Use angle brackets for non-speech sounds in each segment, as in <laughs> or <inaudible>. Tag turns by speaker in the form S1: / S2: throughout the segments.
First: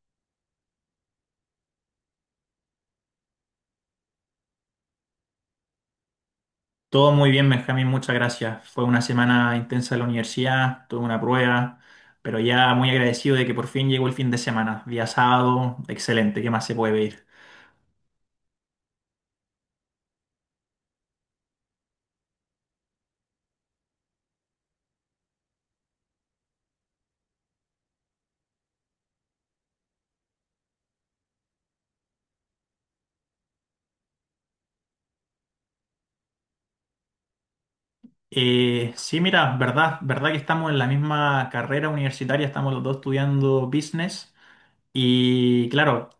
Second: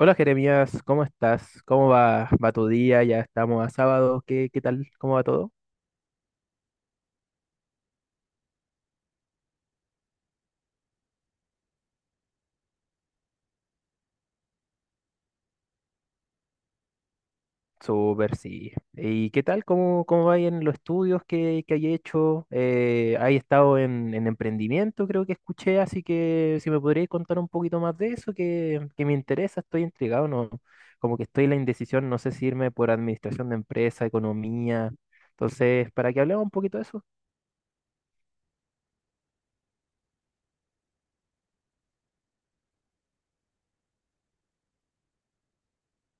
S1: Hola Jeremías, ¿cómo estás? ¿Cómo va tu día? Ya estamos a sábado, ¿qué tal? ¿Cómo va todo?
S2: Todo muy bien, Benjamín, muchas gracias. Fue una semana intensa en la universidad, tuve una prueba, pero ya muy agradecido de que por fin llegó el fin de semana. Día sábado, excelente, ¿qué más se puede pedir?
S1: Súper, sí. ¿Y qué tal? ¿Cómo va ahí en los estudios que hay hecho? ¿Hay estado en emprendimiento? Creo que escuché, así que si me podrías contar un poquito más de eso, que me interesa, estoy intrigado, ¿no? Como que estoy en la indecisión, no sé si irme por administración de empresa, economía. Entonces, para que hablemos un poquito de eso.
S2: Sí, mira, verdad que estamos en la misma carrera universitaria, estamos los dos estudiando business y claro,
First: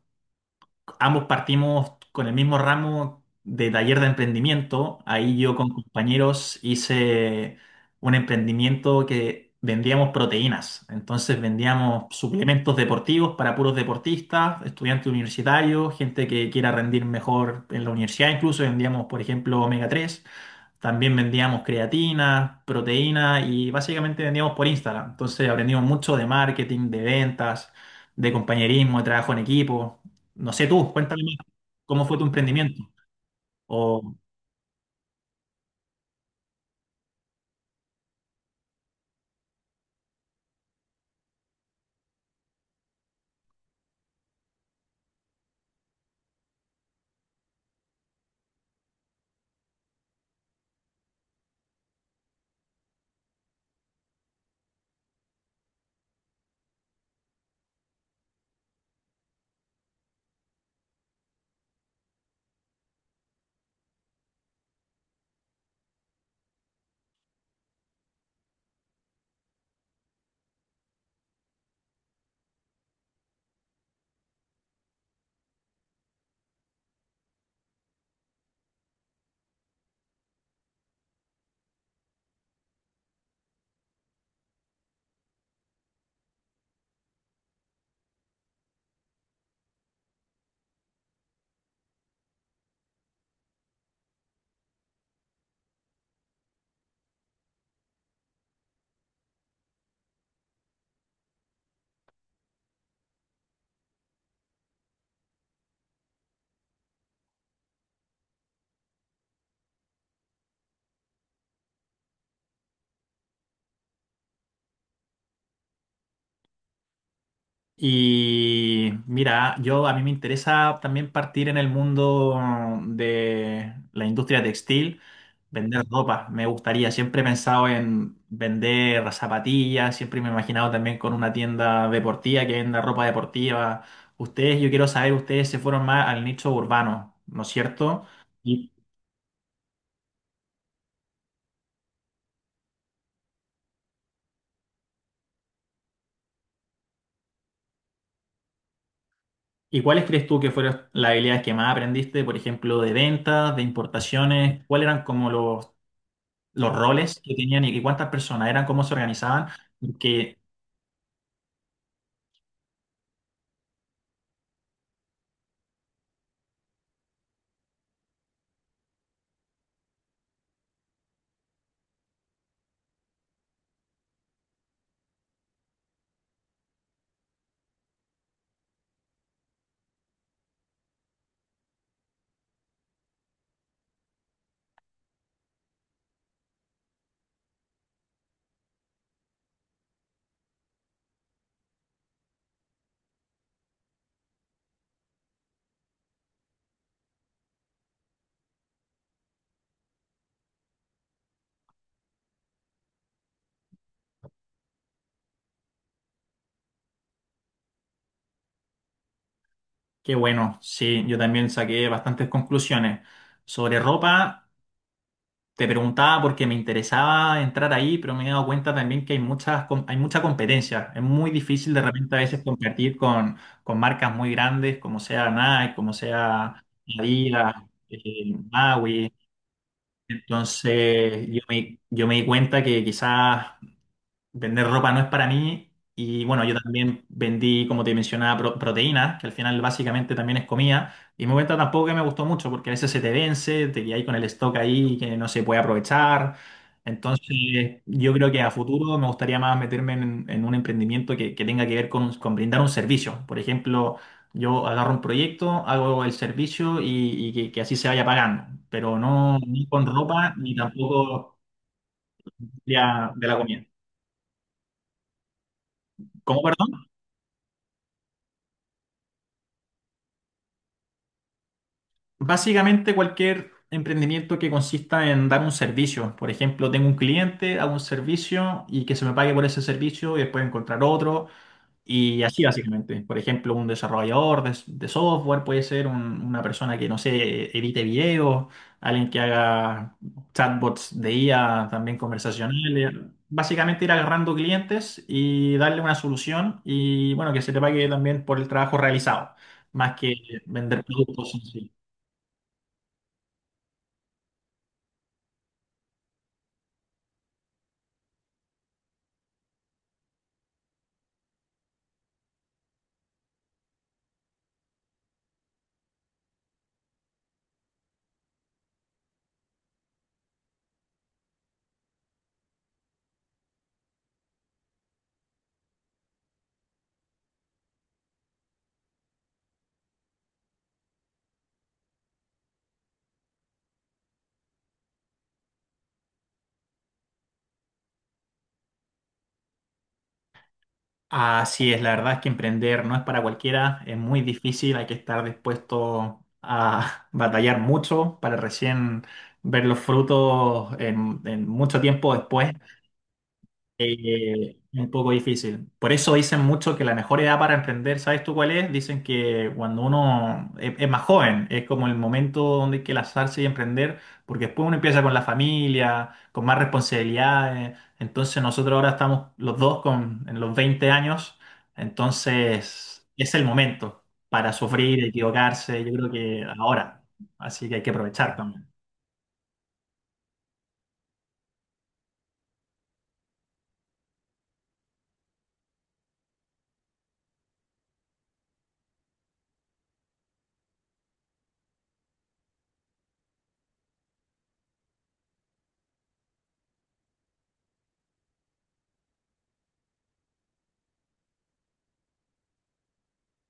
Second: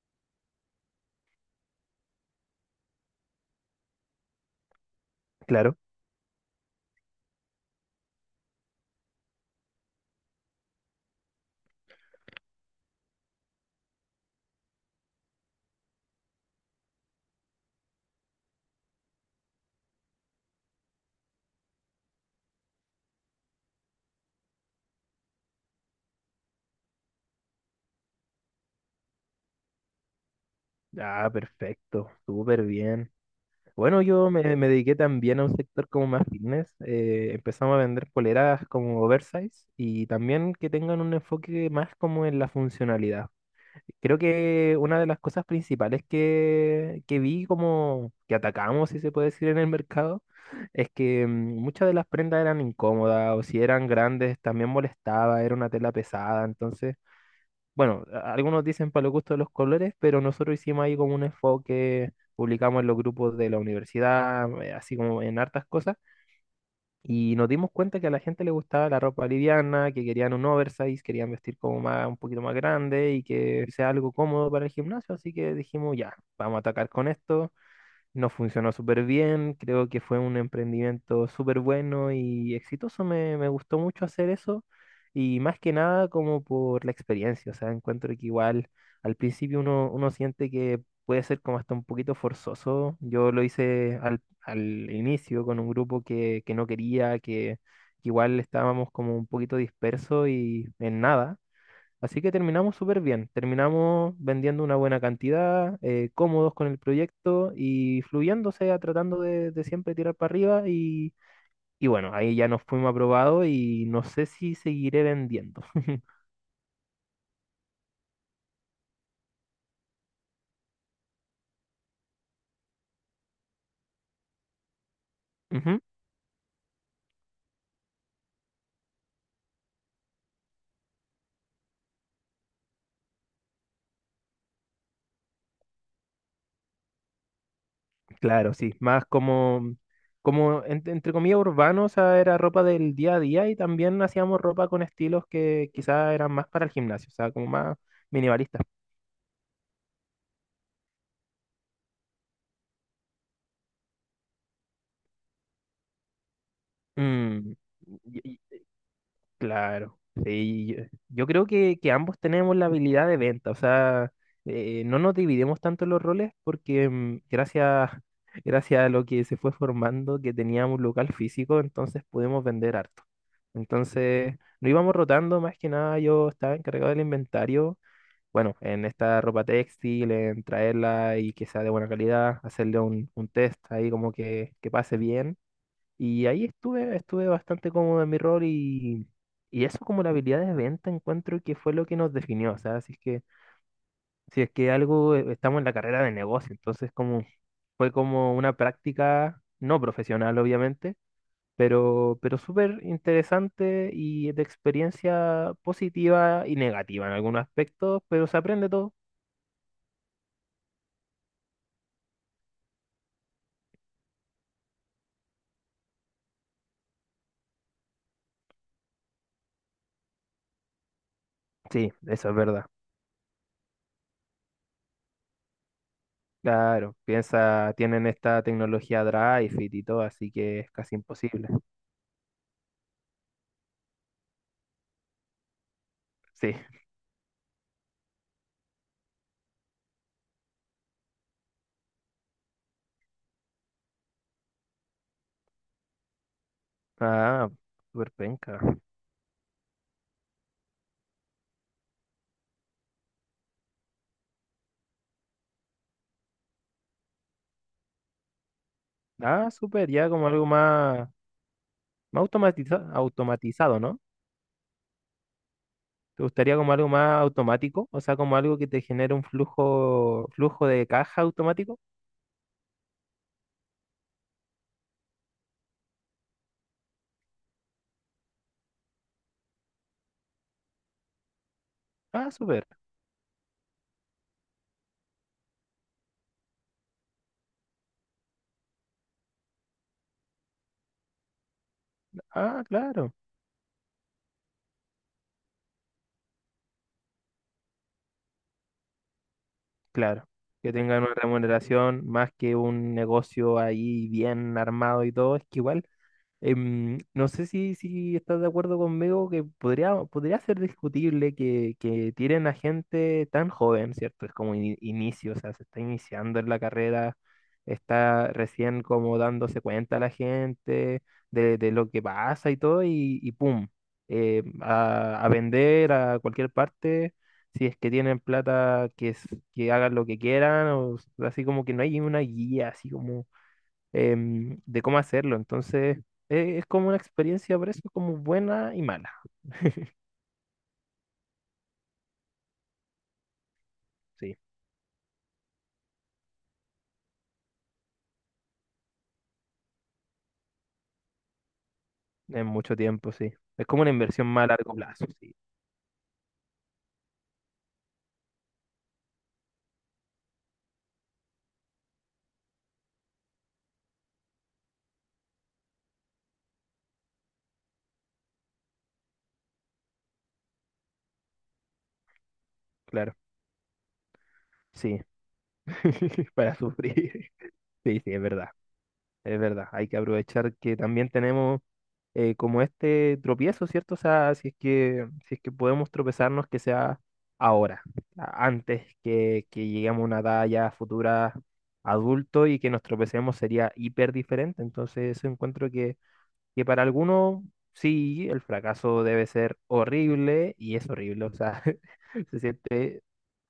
S2: ambos partimos con el mismo ramo de taller de emprendimiento. Ahí yo con
S1: Claro.
S2: compañeros hice un emprendimiento que vendíamos proteínas. Entonces vendíamos suplementos deportivos para puros deportistas, estudiantes universitarios, gente que quiera rendir mejor en la universidad. Incluso vendíamos, por ejemplo, omega 3. También vendíamos creatina, proteína y básicamente vendíamos por Instagram. Entonces aprendimos mucho de marketing, de ventas, de compañerismo, de trabajo en equipo. No sé tú, cuéntame
S1: Ah,
S2: más, ¿cómo
S1: perfecto,
S2: fue tu
S1: súper
S2: emprendimiento?
S1: bien. Bueno, yo me dediqué también a un sector como más fitness. Empezamos a vender poleras como oversize y también que tengan un enfoque más como en la funcionalidad. Creo que una de las cosas principales que vi como que atacamos, si se puede decir, en el mercado, es que muchas de las prendas eran incómodas o si eran grandes también molestaba, era una tela pesada. Entonces bueno, algunos dicen para los gustos de los colores, pero nosotros hicimos ahí como un enfoque, publicamos en los grupos de la universidad, así como en hartas cosas, y nos dimos cuenta que a la gente le gustaba la ropa liviana, que querían un oversize, querían vestir como más, un poquito más grande y que sea algo cómodo para el gimnasio, así que dijimos, ya, vamos a atacar con esto. Nos funcionó súper bien, creo que fue un emprendimiento súper bueno y exitoso, me gustó mucho hacer eso y más que nada como por la experiencia, o sea, encuentro que igual al principio uno siente que puede ser como hasta un poquito forzoso, yo lo hice al inicio con un grupo que no quería, que igual estábamos como un poquito dispersos y en nada. Así que terminamos súper bien, terminamos vendiendo una buena cantidad, cómodos con el proyecto y fluyendo, o sea, tratando de siempre tirar para arriba y bueno, ahí ya nos fuimos aprobados y no sé si seguiré vendiendo. <laughs>
S2: Y mira, yo a mí me interesa también partir en el mundo de la industria textil,
S1: Ujú.
S2: vender ropa. Me gustaría, siempre he pensado en vender zapatillas, siempre me he imaginado también con una tienda deportiva que venda ropa deportiva. Ustedes, yo quiero saber, ustedes se fueron más al nicho urbano, ¿no es cierto?
S1: Claro,
S2: ¿Y,
S1: sí, más como, como entre comillas urbano, o sea, era ropa del día a día y también hacíamos ropa con estilos que quizás eran más para el gimnasio, o sea, como más minimalistas.
S2: y cuáles crees tú que fueron las habilidades que más aprendiste, por ejemplo, de ventas, de importaciones? ¿Cuáles eran como los roles que
S1: Mm,
S2: tenían y cuántas
S1: y-
S2: personas eran, cómo se organizaban?
S1: Claro,
S2: que,
S1: sí, yo creo que ambos tenemos la habilidad de venta, o sea, no nos dividimos tanto los roles porque gracias, <laughs> gracias a lo que se fue formando, que teníamos un local físico, entonces pudimos vender harto. Entonces, no íbamos rotando, más que nada yo estaba encargado del inventario, bueno, en esta ropa textil, en traerla y que sea de buena calidad, hacerle un test ahí como que pase bien y ahí estuve bastante cómodo en mi rol y eso como la habilidad de venta encuentro que fue lo que nos definió. O sea, si es que, si es que algo estamos en la carrera de negocio, entonces como fue como una práctica no profesional, obviamente, pero súper interesante y de experiencia positiva y negativa en algunos aspectos, pero se aprende todo.
S2: que bueno, sí, yo también saqué bastantes conclusiones. Sobre ropa, te preguntaba porque me interesaba entrar ahí, pero me he dado cuenta también que hay mucha competencia. Es muy difícil de
S1: Sí,
S2: repente a
S1: eso es
S2: veces
S1: verdad.
S2: competir con, marcas muy grandes, como sea Nike, como sea
S1: Claro,
S2: Adidas,
S1: piensa, tienen esta tecnología
S2: Maui.
S1: Drive It y todo, así que es casi
S2: Entonces, yo
S1: imposible.
S2: me, yo me di cuenta que quizás vender ropa no es para mí. Y bueno, yo
S1: Sí.
S2: también vendí, como te mencionaba, proteínas, que al final básicamente también es comida. Y me cuenta tampoco que me gustó mucho, porque a veces se te vence, te quedas ahí con el stock ahí que no se puede aprovechar.
S1: Ah,
S2: Entonces,
S1: súper
S2: yo creo que a
S1: penca.
S2: futuro me gustaría más meterme en, un emprendimiento que tenga que ver con brindar un servicio. Por ejemplo, yo agarro un proyecto, hago el servicio y, y que así se vaya pagando, pero no
S1: Ah,
S2: ni con
S1: súper, ya como
S2: ropa
S1: algo
S2: ni
S1: más,
S2: tampoco
S1: más
S2: de la de la comida.
S1: automatizado, ¿no? ¿Te
S2: ¿Cómo,
S1: gustaría como
S2: perdón?
S1: algo más automático? O sea, como algo que te genere un flujo de caja automático.
S2: Básicamente cualquier emprendimiento que consista en dar un servicio. Por ejemplo, tengo un cliente, hago un servicio y que se me pague por ese servicio y después encontrar otro. Y
S1: Ah,
S2: así
S1: súper.
S2: básicamente. Por ejemplo, un desarrollador de software puede ser una persona que, no sé, edite videos, alguien que haga chatbots de IA, también
S1: Ah,
S2: conversacionales.
S1: claro,
S2: Básicamente ir agarrando clientes y darle una solución y bueno, que se te pague también por el trabajo realizado, más que
S1: claro. Que
S2: vender
S1: tengan una
S2: productos en sí.
S1: remuneración más que un negocio ahí bien armado y todo. Es que igual. No sé si, si estás de acuerdo conmigo que podría ser discutible que tiren a gente tan joven, ¿cierto? Es como inicio, o sea, se está iniciando en la carrera, está recién como dándose cuenta la gente de lo que pasa y todo, y ¡pum! A vender a cualquier parte, si es que tienen plata, que, que hagan lo que quieran, o así como que no hay una guía, así como de cómo hacerlo. Entonces, es como una experiencia, por eso, como buena y mala. <laughs>
S2: Así es, la verdad es que emprender no es para cualquiera, es muy
S1: Sí,
S2: difícil, hay que estar dispuesto a <laughs> batallar mucho para recién ver los frutos en, mucho tiempo
S1: en
S2: después
S1: mucho tiempo, sí. Es como una inversión más a
S2: eh,
S1: largo
S2: Un
S1: plazo,
S2: poco
S1: sí,
S2: difícil. Por eso dicen mucho que la mejor edad para emprender, ¿sabes tú cuál es? Dicen que cuando uno es más joven, es como el momento donde hay que lanzarse y emprender, porque después uno empieza con la familia, con más responsabilidades. Entonces nosotros ahora estamos los dos en los 20 años, entonces
S1: claro.
S2: es el momento para
S1: Sí,
S2: sufrir, equivocarse, yo creo
S1: <laughs>
S2: que
S1: para
S2: ahora.
S1: sufrir.
S2: Así que hay que
S1: Sí, es
S2: aprovechar
S1: verdad,
S2: también.
S1: es verdad. Hay que aprovechar que también tenemos como este tropiezo, ¿cierto? O sea, si es que, si es que podemos tropezarnos, que sea ahora, antes que lleguemos a una edad ya futura adulto y que nos tropecemos sería hiper diferente. Entonces, eso encuentro que para algunos, sí, el fracaso debe ser horrible y es horrible, o sea, <laughs> se siente,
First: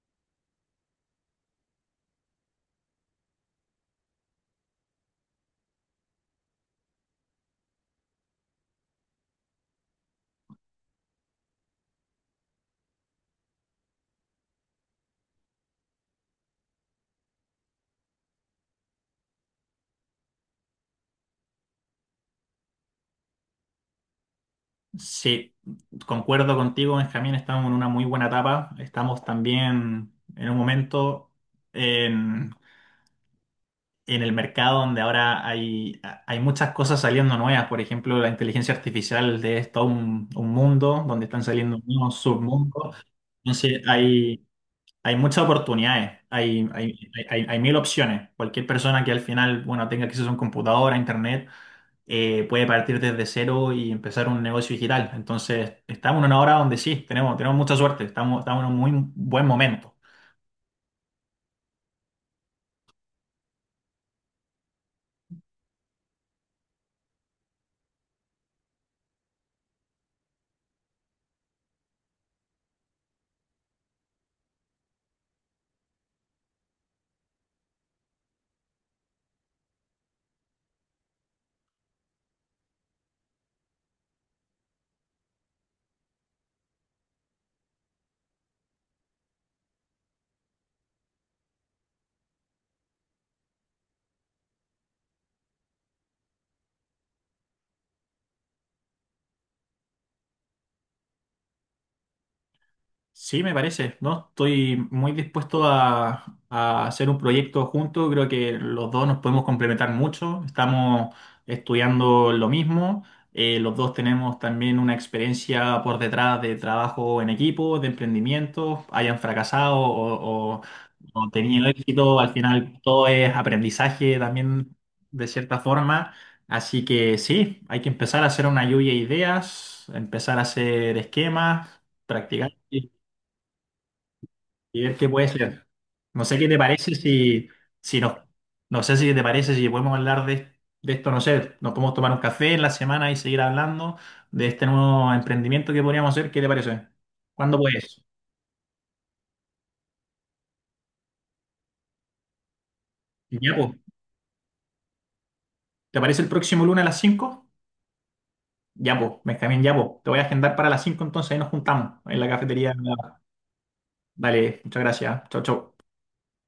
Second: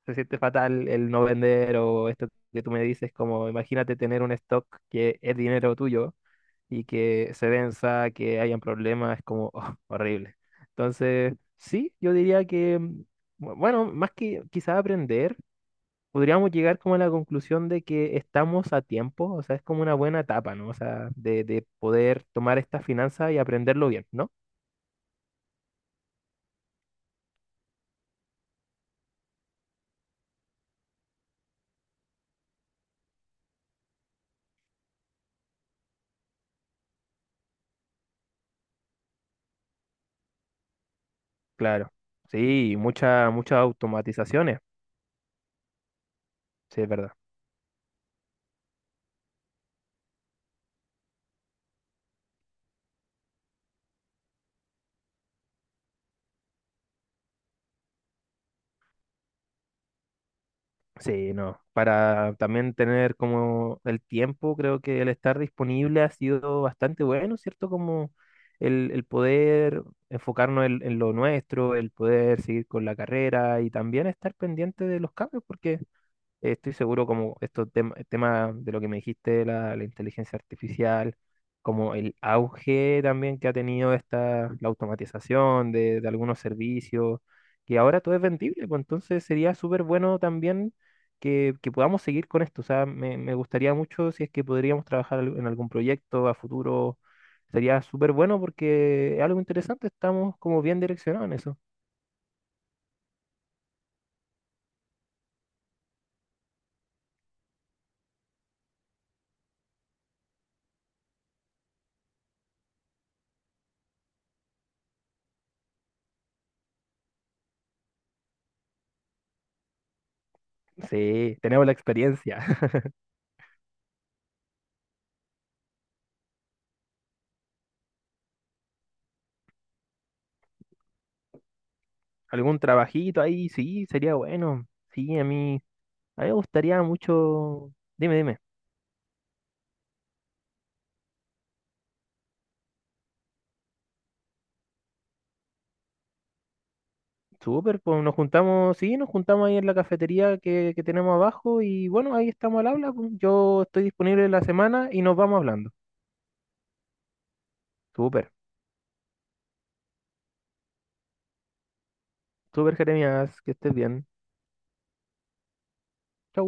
S1: se siente fatal el no vender o esto que tú me dices, como imagínate tener un stock que es dinero tuyo y que se venza, que hayan problemas, es como <laughs> oh, horrible. Entonces, sí, yo diría que, bueno, más que quizás aprender, podríamos llegar como a la conclusión de que estamos a tiempo, o sea, es como una buena etapa, ¿no? O sea, de poder tomar esta finanza y aprenderlo bien, ¿no?
S2: Sí, concuerdo contigo, Benjamín, estamos en una muy buena etapa. Estamos también en un momento en, en, el mercado donde ahora hay muchas cosas saliendo nuevas. Por ejemplo, la inteligencia artificial de esto, un, mundo donde están saliendo
S1: Claro.
S2: nuevos
S1: Sí,
S2: submundos.
S1: muchas muchas
S2: Entonces, hay,
S1: automatizaciones,
S2: hay muchas oportunidades,
S1: sí, es verdad.
S2: hay mil opciones. Cualquier persona que al final, bueno, tenga acceso a un computador, a internet puede partir desde cero y empezar un negocio digital. Entonces, estamos en una hora donde sí, tenemos, mucha suerte, estamos en un muy buen momento.
S1: Sí, no. Para también tener como el tiempo, creo que el estar disponible ha sido bastante bueno, ¿cierto? Como el poder enfocarnos en lo nuestro, el poder seguir con la carrera y también estar pendiente de los cambios, porque estoy seguro como estos el tema de lo que me dijiste, de la inteligencia artificial, como el auge también que ha tenido esta, la automatización de algunos servicios, que ahora todo es vendible, pues entonces sería súper bueno también que podamos seguir con esto. O sea, me gustaría mucho si es que podríamos trabajar en algún proyecto a futuro. Sería súper bueno porque es algo interesante, estamos como bien direccionados en eso.
S2: Sí, me parece, ¿no? Estoy muy dispuesto a hacer un proyecto juntos. Creo que los dos nos podemos complementar mucho. Estamos estudiando lo mismo. Los dos tenemos también una experiencia por detrás de trabajo en equipo, de emprendimiento, hayan fracasado o
S1: Sí,
S2: tenido
S1: tenemos la
S2: éxito. Al
S1: experiencia.
S2: final todo es aprendizaje también de cierta forma. Así que sí, hay que empezar a hacer una lluvia de ideas, empezar a hacer esquemas, practicar
S1: Algún trabajito ahí, sí, sería bueno.
S2: y ver qué
S1: Sí,
S2: puede ser.
S1: a
S2: No
S1: mí me
S2: sé qué te
S1: gustaría
S2: parece si,
S1: mucho.
S2: si
S1: Dime,
S2: no,
S1: dime.
S2: no sé si te parece si podemos hablar de, esto, no sé, nos podemos tomar un café en la semana y seguir hablando de este nuevo emprendimiento que podríamos hacer, ¿qué te parece? ¿Cuándo
S1: Súper, pues
S2: puedes?
S1: nos juntamos, sí, nos juntamos ahí en la cafetería que tenemos abajo y bueno, ahí estamos al habla. Pues.
S2: Ya,
S1: Yo
S2: po.
S1: estoy disponible la semana y nos vamos hablando.
S2: ¿Te parece el próximo lunes a las 5?
S1: Súper,
S2: Ya, po, Benjamín, ya, po. Te voy a agendar para las 5 entonces ahí nos juntamos en la cafetería.
S1: súper, Jeremías, que estés bien.
S2: Dale, muchas gracias. Chau, chau.